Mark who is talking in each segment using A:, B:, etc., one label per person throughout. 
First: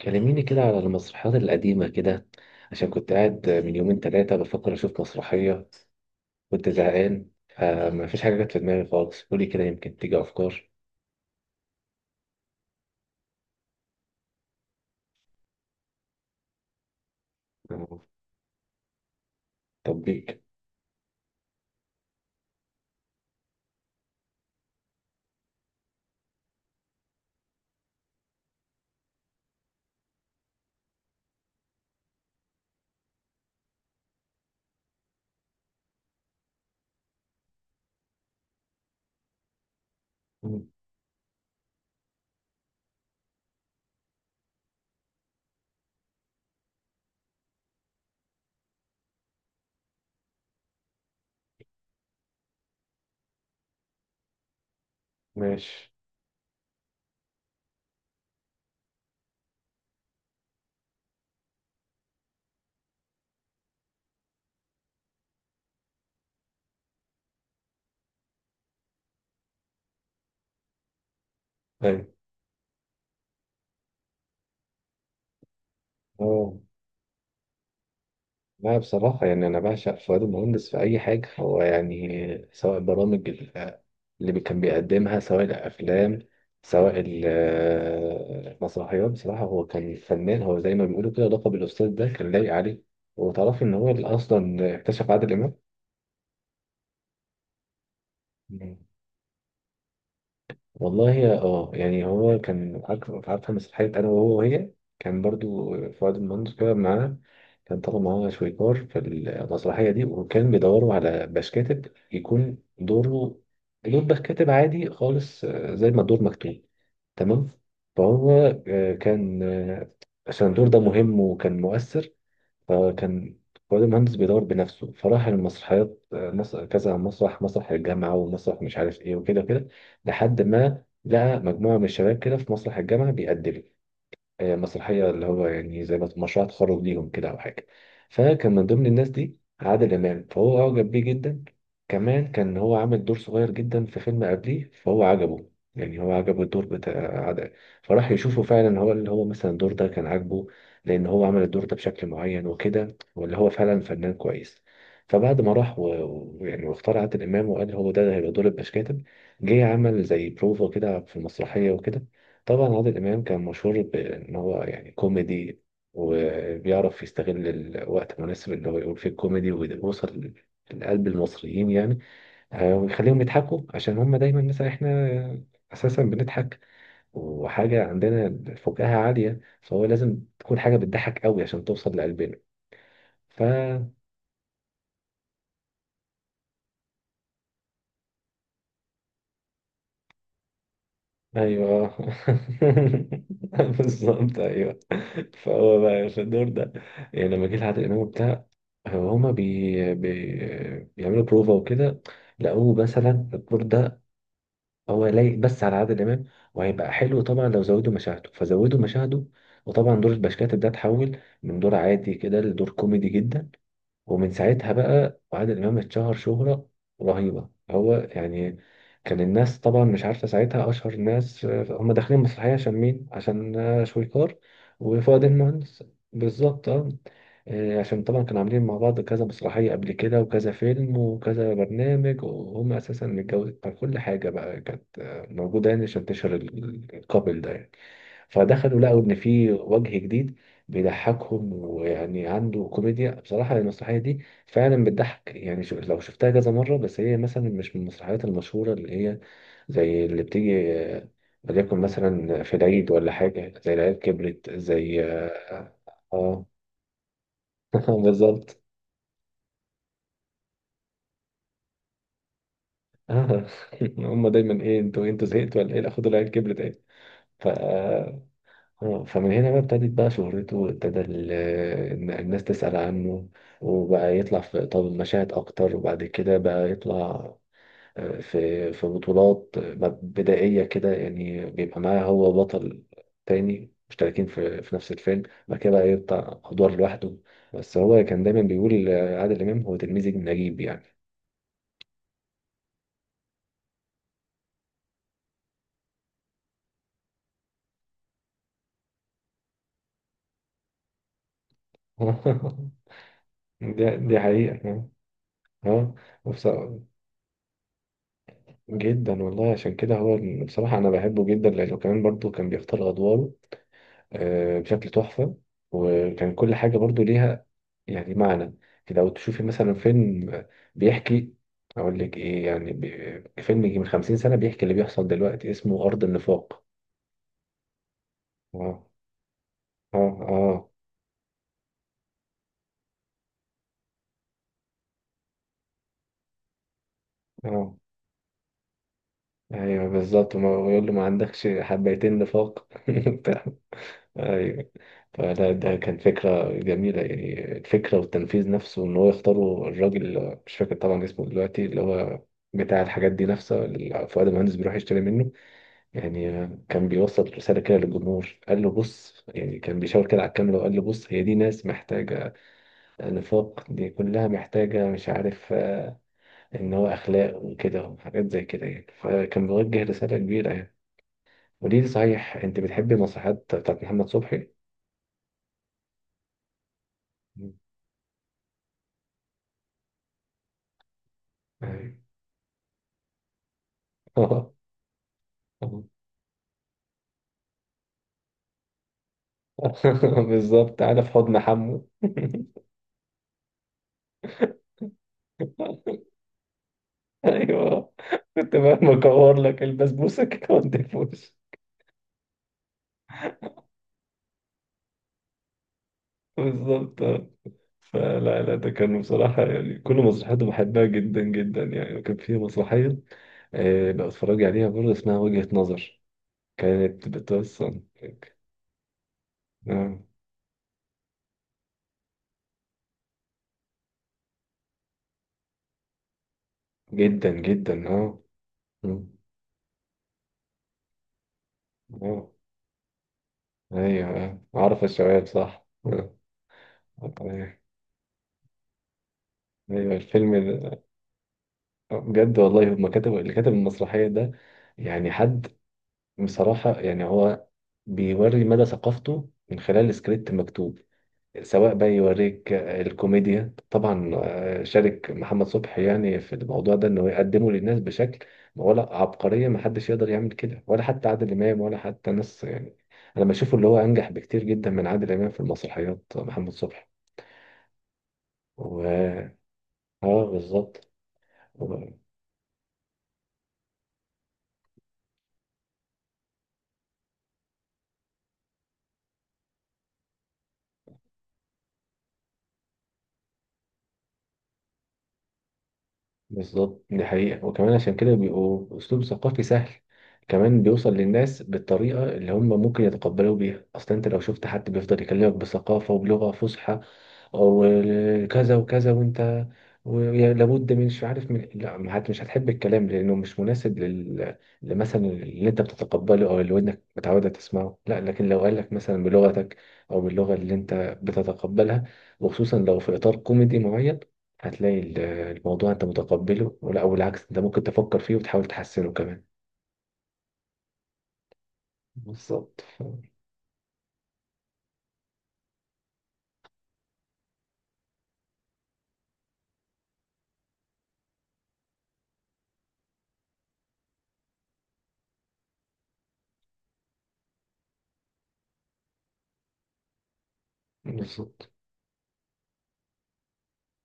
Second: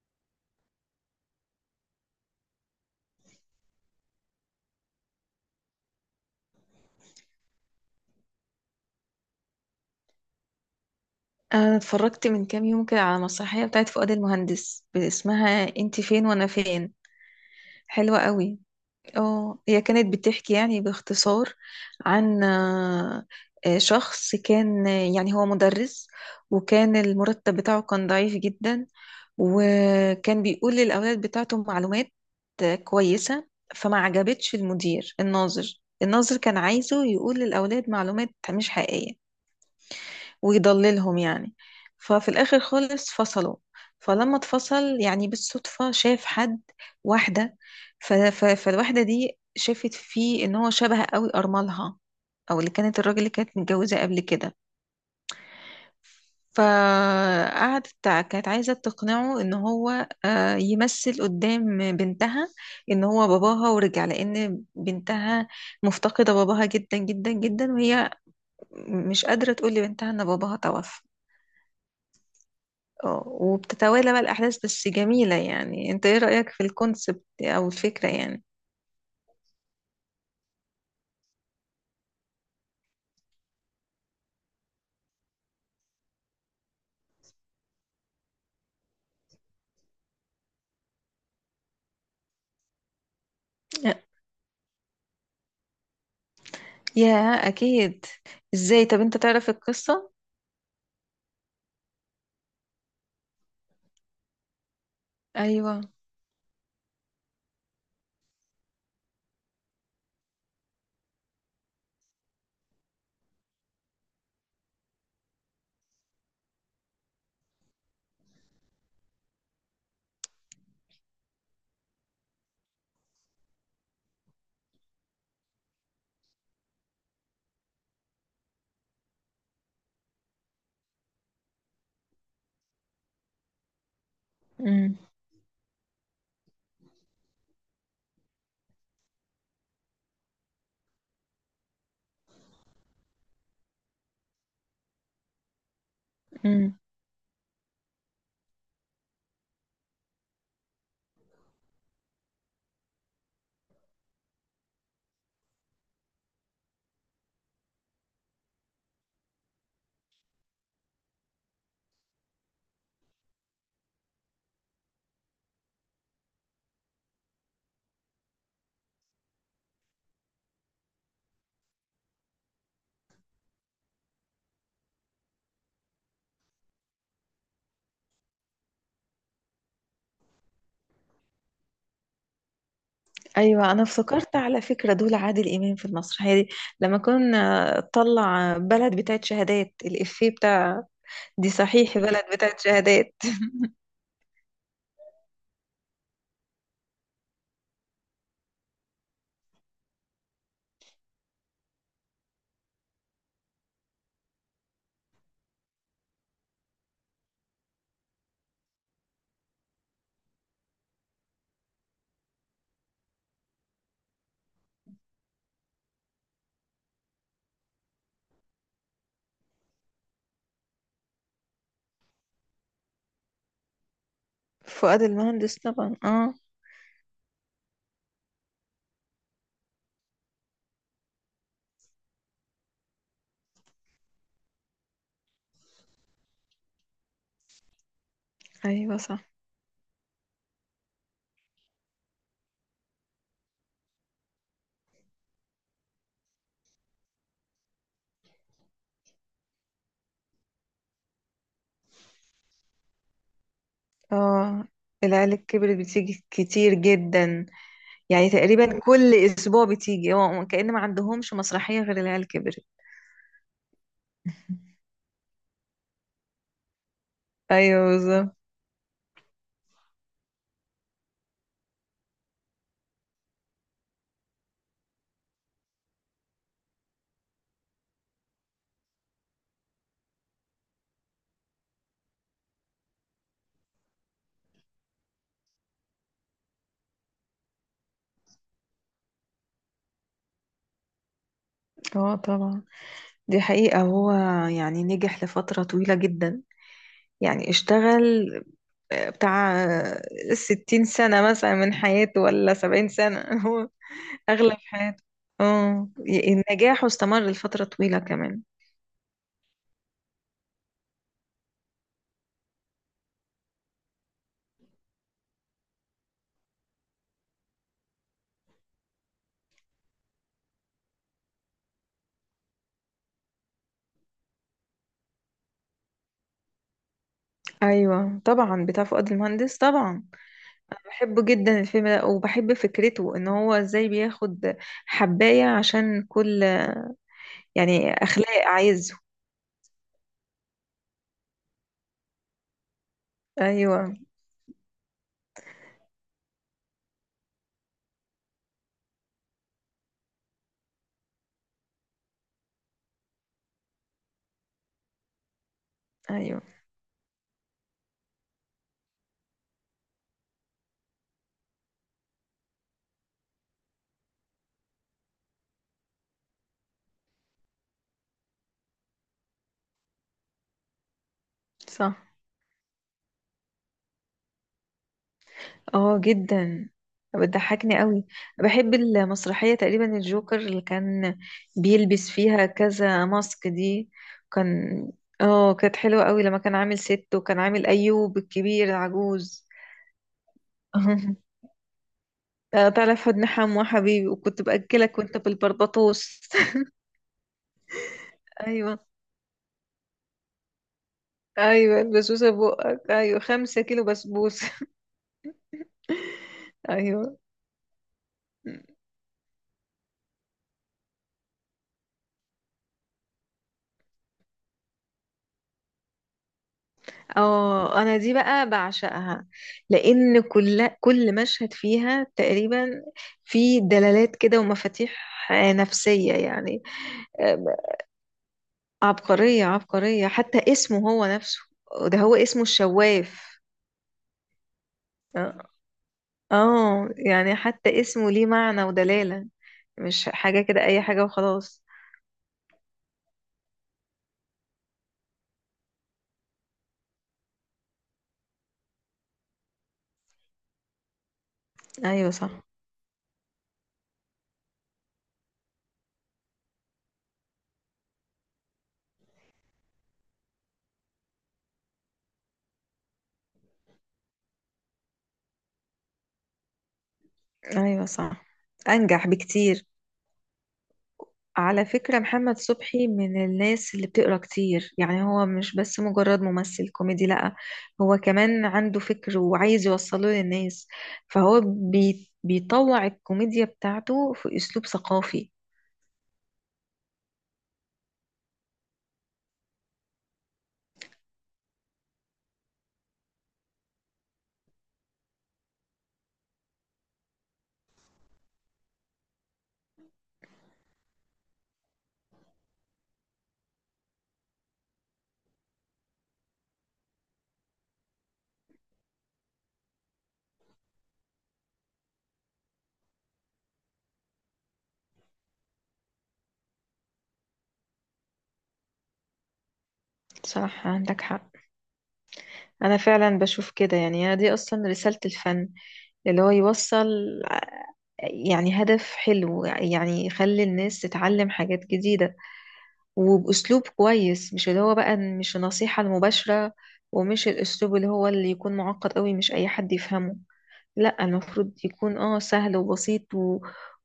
A: كلميني كده على المسرحيات القديمة كده، عشان كنت قاعد من يومين تلاتة بفكر أشوف مسرحية. كنت زهقان فما فيش حاجة جت في دماغي خالص، قولي كده يمكن تيجي أفكار.
B: أنا اتفرجت من كام يوم كده على مسرحية بتاعت فؤاد المهندس اسمها انت فين وانا فين.
A: آه،
B: حلوة قوي. اه، هي كانت
A: تطبيق.
B: بتحكي يعني باختصار عن شخص كان، يعني هو مدرس، وكان المرتب بتاعه كان ضعيف جدا، وكان بيقول للأولاد بتاعته معلومات كويسة. فما عجبتش المدير. الناظر كان عايزه يقول للأولاد معلومات مش حقيقية
A: مم،
B: ويضللهم يعني. ففي الآخر خالص فصلوا. فلما اتفصل يعني بالصدفة شاف حد، واحدة. فالواحدة دي شافت فيه ان هو شبه قوي أرملها، او اللي كانت الراجل اللي كانت متجوزة قبل كده.
A: ماشي.
B: فقعدت كانت عايزة تقنعه ان هو يمثل قدام بنتها ان هو باباها ورجع، لان بنتها مفتقدة باباها جدا جدا جدا، وهي مش قادرة تقول لبنتها ان باباها توفى.
A: طيب.
B: اه، وبتتوالى بقى الأحداث، بس جميلة. يعني انت ايه رأيك
A: أه.
B: في الكونسبت أو الفكرة يعني؟
A: لا، بصراحة يعني أنا بعشق فؤاد المهندس في أي حاجة، هو يعني سواء برامج اللي كان بيقدمها، سواء الأفلام، سواء المسرحيات. بصراحة هو كان فنان، هو زي ما بيقولوا كده لقب الأستاذ ده كان لايق عليه. وتعرفي إن هو اللي أصلا اكتشف عادل
B: يا أكيد.
A: إمام؟
B: ازاي طب انت تعرف القصة؟
A: والله يا اه، يعني هو كان عارفه مسرحيه انا وهو وهي، كان برضو
B: أيوة.
A: فؤاد المهندس كده معانا، كان طالع معانا شويكار في المسرحيه دي، وكان بيدوروا على باش كاتب يكون دوره، دور باش كاتب عادي خالص، زي ما الدور مكتوب تمام. فهو آه، كان آه، عشان الدور ده مهم وكان مؤثر، فكان كل مهندس بيدور بنفسه، فراح المسرحيات، كذا مسرح، مسرح الجامعة ومسرح مش عارف ايه وكده كده، لحد ما لقى مجموعة من الشباب كده في مسرح الجامعة بيقدموا
B: امم
A: مسرحية، اللي هو يعني زي ما مشروع تخرج ليهم كده أو حاجة. فكان من ضمن الناس دي عادل إمام، فهو أعجب بيه جدا. كمان كان هو عامل دور صغير جدا في فيلم قبليه، فهو عجبه، يعني هو عجبه الدور
B: امم
A: بتاع عادل، فراح يشوفه. فعلا هو اللي هو مثلا الدور ده كان عاجبه، لأن هو عمل الدور ده بشكل معين وكده، واللي هو فعلا فنان كويس. فبعد ما راح يعني واختار عادل إمام، وقال هو ده هيبقى دور البشكاتب. جه عمل زي بروفا كده في المسرحية وكده. طبعا عادل إمام كان مشهور بإن هو يعني كوميدي، وبيعرف يستغل الوقت المناسب اللي هو يقول فيه الكوميدي، ويوصل لقلب المصريين يعني، ويخليهم يضحكوا، عشان هم دايما مثلا احنا أساسا بنضحك وحاجة عندنا فكاهة عالية، فهو لازم تكون حاجة بتضحك قوي عشان توصل لقلبنا. ف
B: أيوة، أنا افتكرت على فكرة دول عادل إمام في المسرحية دي لما كنا طلع بلد بتاعت شهادات، الإفيه بتاع دي
A: ايوه.
B: صحيح بلد بتاعت شهادات
A: بالظبط، ايوه. فهو بقى في الدور ده، يعني لما جه لعادل امام وبتاع، هو هما بيعملوا بروفا وكده، لقوه مثلا الدور ده هو لايق بس على عادل امام، وهيبقى حلو، طبعا لو زودوا مشاهده فزودوا مشاهده. وطبعا دور البشكاتب ده اتحول من دور عادي كده لدور كوميدي جدا، ومن ساعتها بقى وعادل إمام اتشهر شهرة رهيبة هو يعني. كان الناس طبعا مش عارفة ساعتها أشهر الناس، هم داخلين المسرحية عشان مين؟ عشان شويكار
B: فؤاد
A: وفؤاد
B: المهندس
A: المهندس.
B: طبعا، اه.
A: بالظبط اه. عشان طبعا كانوا عاملين مع بعض كذا مسرحية قبل كده وكذا فيلم وكذا برنامج، وهم أساسا متجوزين، فكل حاجة بقى كانت موجودة، يعني عشان تشهر الكابل ده يعني. فدخلوا
B: أيوة
A: لقوا ان
B: صح.
A: في وجه جديد بيضحكهم ويعني عنده كوميديا. بصراحه المسرحيه دي فعلا بتضحك، يعني شو لو شفتها كذا مره، بس هي مثلا مش من المسرحيات المشهوره، اللي هي زي اللي بتيجي وليكن مثلا في العيد ولا حاجه، زي العيال كبرت
B: اه،
A: زي
B: العيال
A: اه.
B: الكبرت بتيجي
A: آه،
B: كتير جدا. يعني
A: بالظبط.
B: تقريبا كل اسبوع بتيجي، هو كأن ما عندهمش مسرحية غير العيال كبرت.
A: آه. هم دايما ايه، انتوا زهقتوا ولا ايه، لا خدوا العيال كبرت ايه. ف
B: ايوه
A: آه،
B: بالظبط.
A: آه، فمن هنا بقى ابتدت بقى شهرته، وابتدى إن الناس تسأل عنه، وبقى يطلع في طب مشاهد أكتر، وبعد كده بقى يطلع في بطولات بدائية كده، يعني بيبقى معاه هو بطل تاني، مشتركين في نفس الفيلم. بعد كده بقى يطلع أدوار لوحده. بس هو كان دايما بيقول عادل إمام هو تلميذ نجيب يعني.
B: اه طبعا. دي حقيقة. هو يعني نجح لفترة طويلة جدا، يعني اشتغل بتاع 60 سنة مثلا من حياته ولا 70 سنة هو
A: دي
B: أغلب
A: حقيقة اه.
B: حياته، اه،
A: آه. وبص-
B: النجاح استمر لفترة طويلة كمان.
A: جدا والله، عشان كده هو بصراحة أنا بحبه جدا، لأنه كمان برضه كان بيختار أدواره بشكل تحفة. وكان كل حاجة برضه ليها يعني معنى كده، لو تشوفي مثلا فيلم بيحكي، أقول لك إيه يعني، فيلم يجي من 50 سنة بيحكي اللي بيحصل دلوقتي، اسمه أرض النفاق.
B: ايوه طبعا
A: آه.
B: بتاع فؤاد المهندس
A: آه.
B: طبعا.
A: آه.
B: بحبه جدا الفيلم ده وبحب فكرته ان هو ازاي بياخد حباية عشان كل
A: آه.
B: يعني اخلاق عايزه.
A: أيوه، بالظبط. ويقول له ما عندكش حبيتين نفاق.
B: ايوه.
A: ايوه. فده ده كان فكرة جميلة، يعني الفكرة والتنفيذ نفسه، ان هو يختاروا الراجل مش فاكر طبعا اسمه دلوقتي اللي هو بتاع الحاجات دي نفسه، اللي فؤاد المهندس بيروح يشتري منه يعني،
B: ايوه
A: كان بيوصل رسالة كده للجمهور، قال له بص يعني، كان بيشاور كده على الكاميرا وقال له بص، هي دي ناس محتاجة نفاق، دي كلها محتاجة مش عارف ان هو اخلاق وكده وحاجات زي كده يعني، فكان بيوجه رسالة كبيرة يعني. ودي
B: صح.
A: صحيح، انت بتحبي المسرحيات بتاعت محمد صبحي؟
B: اه جدا،
A: مم.
B: بتضحكني قوي. بحب المسرحية تقريبا الجوكر اللي كان
A: أيوة.
B: بيلبس فيها كذا ماسك دي.
A: آه.
B: كان اه كانت حلوة قوي لما كان عامل ست وكان عامل ايوب الكبير العجوز
A: بالظبط، انا في حضن حمو.
B: تعرف حد نحم وحبيبي وكنت بأكلك وانت بالبربطوس
A: ايوه، كنت بقى
B: ايوه.
A: بكور لك البسبوسه كده وانت في وشي.
B: ايوه البسبوسة بقك، ايوه 5 كيلو بسبوسة
A: بالظبط
B: ايوه.
A: آه. فلا لا، ده كانوا بصراحة يعني كل مسرحياته بحبها جدا جدا يعني. وكان في مسرحية بقى اتفرج عليها برضه اسمها وجهة نظر، كانت بتوصل
B: اه، انا دي بقى بعشقها
A: آه،
B: لان كل مشهد فيها تقريبا في دلالات كده ومفاتيح نفسية يعني.
A: جدا
B: آه،
A: جدا اه. مم.
B: عبقرية عبقرية، حتى اسمه هو نفسه، ده هو
A: اه
B: اسمه الشواف.
A: ايوه آه. عارف الشباب
B: اه،
A: صح آه.
B: يعني
A: آه.
B: حتى اسمه ليه معنى ودلالة،
A: ايوه
B: مش
A: الفيلم.
B: حاجة كده اي حاجة وخلاص.
A: بجد والله، هما كتب اللي كتب المسرحية ده يعني حد بصراحة يعني، هو بيوري مدى ثقافته من خلال سكريبت مكتوب. سواء بقى
B: ايوه صح.
A: يوريك الكوميديا طبعا، شارك محمد صبحي يعني في الموضوع ده انه يقدمه للناس بشكل. ولا عبقرية، ما حدش يقدر يعمل كده، ولا حتى عادل امام ولا حتى ناس يعني. انا بشوفه اللي هو انجح بكتير جدا من عادل امام في المسرحيات محمد صبحي.
B: ايوه صح، انجح
A: و
B: بكتير.
A: اه، بالظبط.
B: على فكرة محمد صبحي من الناس اللي بتقرا كتير، يعني هو مش بس مجرد ممثل كوميدي، لأ، هو كمان عنده فكر وعايز يوصله للناس. فهو بيطوع الكوميديا بتاعته في أسلوب ثقافي.
A: بالظبط، دي حقيقة. وكمان عشان كده بيبقوا أسلوب ثقافي سهل، كمان بيوصل للناس بالطريقة اللي هم ممكن يتقبلوا بيها أصلا. أنت لو شفت حد بيفضل يكلمك بثقافة وبلغة فصحى وكذا وكذا، وأنت لابد من مش عارف من لا ما مش هتحب الكلام، لأنه مش مناسب لل مثلا اللي أنت بتتقبله أو اللي ودنك متعودة تسمعه، لا. لكن لو قالك مثلا بلغتك أو باللغة اللي أنت بتتقبلها، وخصوصا لو في إطار كوميدي معين، هتلاقي الموضوع انت متقبله، ولا او بالعكس انت ممكن تفكر فيه وتحاول تحسنه كمان.
B: صح عندك حق.
A: بالظبط
B: أنا
A: ف-
B: فعلا بشوف كده، يعني أنا دي أصلا رسالة الفن، اللي هو يوصل، يعني هدف حلو يعني يخلي الناس تتعلم حاجات جديدة وبأسلوب كويس، مش اللي هو بقى مش النصيحة المباشرة، ومش الأسلوب اللي هو اللي يكون معقد قوي مش أي حد يفهمه. لا،
A: بالظبط.
B: المفروض يكون اه سهل وبسيط و...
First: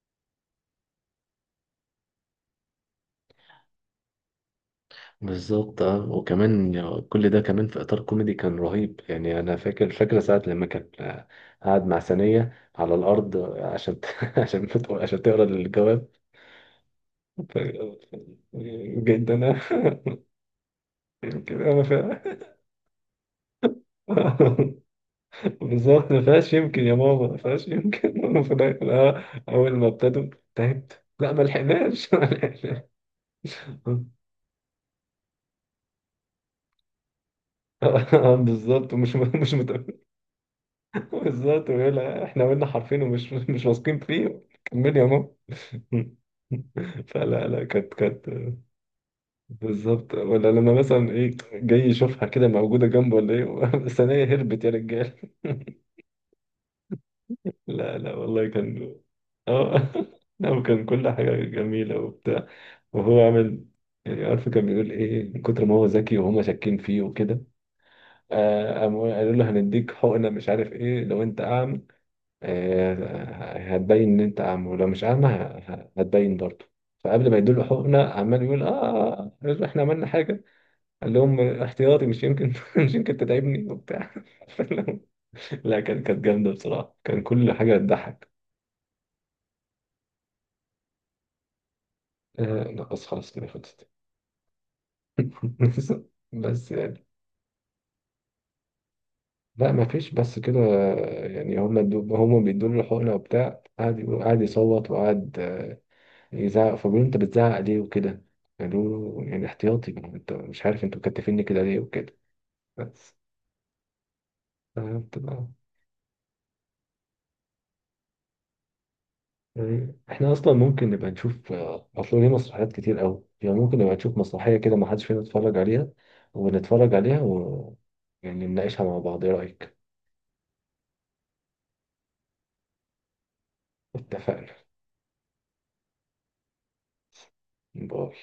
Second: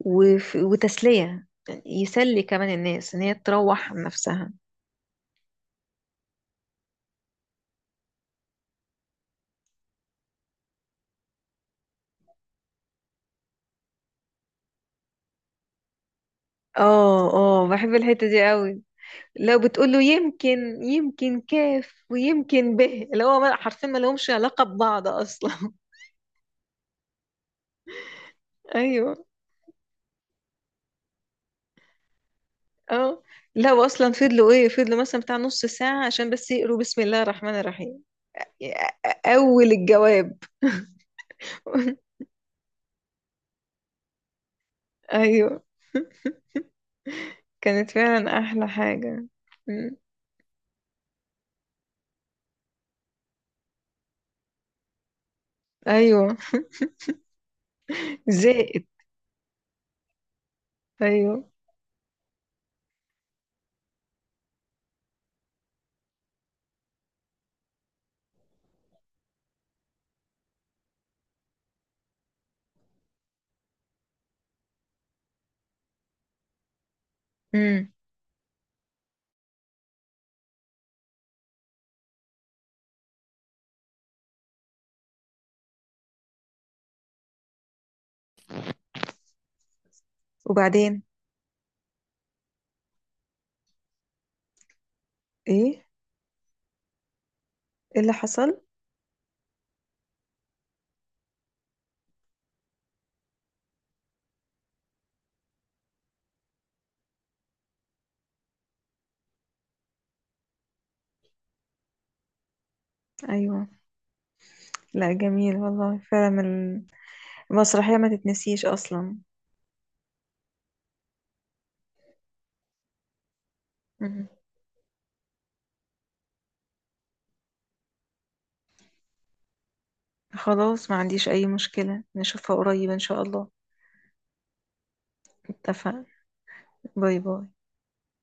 B: وف... وتسلية، يسلي كمان الناس إن هي تروح عن نفسها.
A: بالظبط اه، وكمان يعني كل ده كمان في اطار كوميدي كان رهيب، يعني انا فاكره ساعه لما كان قاعد مع ثانيه على الارض عشان عشان عشان تقرا الجواب.
B: اه
A: ف-
B: اه، بحب الحتة دي قوي.
A: جدا انا.
B: لو بتقول له يمكن، يمكن
A: يمكن انا
B: كاف
A: فا.
B: ويمكن به، اللي هو حرفيا ما لهمش علاقة ببعض أصلا
A: بالظبط، ما فيهاش يمكن يا ماما، ما فيهاش يمكن في الآخر،
B: أيوه.
A: اول ما ابتدوا تعبت، لا ما لحقناش ما لحقناش.
B: اه. لا، واصلا فضلوا ايه، فضلوا مثلا بتاع نص ساعة عشان بس يقروا بسم الله الرحمن الرحيم
A: بالظبط، ومش مش
B: اول
A: مت...
B: الجواب
A: بالظبط، ويقول لها احنا قلنا حرفين ومش مش واثقين فيه، كمل يا ماما.
B: ايوه،
A: فلا لا
B: كانت
A: كانت.
B: فعلا احلى حاجة. مم.
A: بالظبط، ولا لما مثلا ايه جاي يشوفها كده موجوده جنبه ولا ايه بس انا إيه، هربت يا رجال.
B: ايوه.
A: لا لا والله
B: زائد.
A: كان. اه. لا، وكان كل حاجه
B: ايوه.
A: جميله وبتاع، وهو عامل يعني عارف، كان بيقول ايه من كتر ما هو ذكي وهما شاكين فيه وكده، قاموا قالوا له هنديك حقنه مش عارف ايه، لو انت اعمى هتبين ان انت اعمى، ولو مش اعمى هتبين برضه. فقبل ما يدوا
B: مم.
A: حقنه عمال يقول اه، احنا عملنا حاجه، قال لهم احتياطي مش يمكن مش يمكن تتعبني وبتاع. لا كانت جامده بصراحه، كان كل حاجه تضحك.
B: وبعدين؟
A: لا بس خلاص كده خلصت.
B: ايه؟
A: بس يعني.
B: ايه اللي حصل؟
A: لا ما فيش بس كده. يعني هما هما بيدوا له الحقنه وبتاع، قعد قعد يصوت وقعد يزعق، فبيقول له انت بتزعق ليه وكده، قالوا له يعني احتياطي انت مش عارف انتوا مكتفيني كده ليه وكده، بس.
B: ايوه. لا
A: فهمت بقى.
B: جميل والله فعلا، المسرحية ما تتنسيش اصلا.
A: يعني احنا اصلا ممكن نبقى نشوف اصل ليه مسرحيات كتير قوي، يعني ممكن نبقى نشوف
B: مم.
A: مسرحية كده ما حدش فينا اتفرج عليها، ونتفرج عليها و يعني نناقشها مع بعض، ايه رأيك.
B: خلاص، ما عنديش اي مشكلة، نشوفها قريب ان شاء الله.
A: اتفقنا.
B: اتفقنا. باي باي.
A: باي.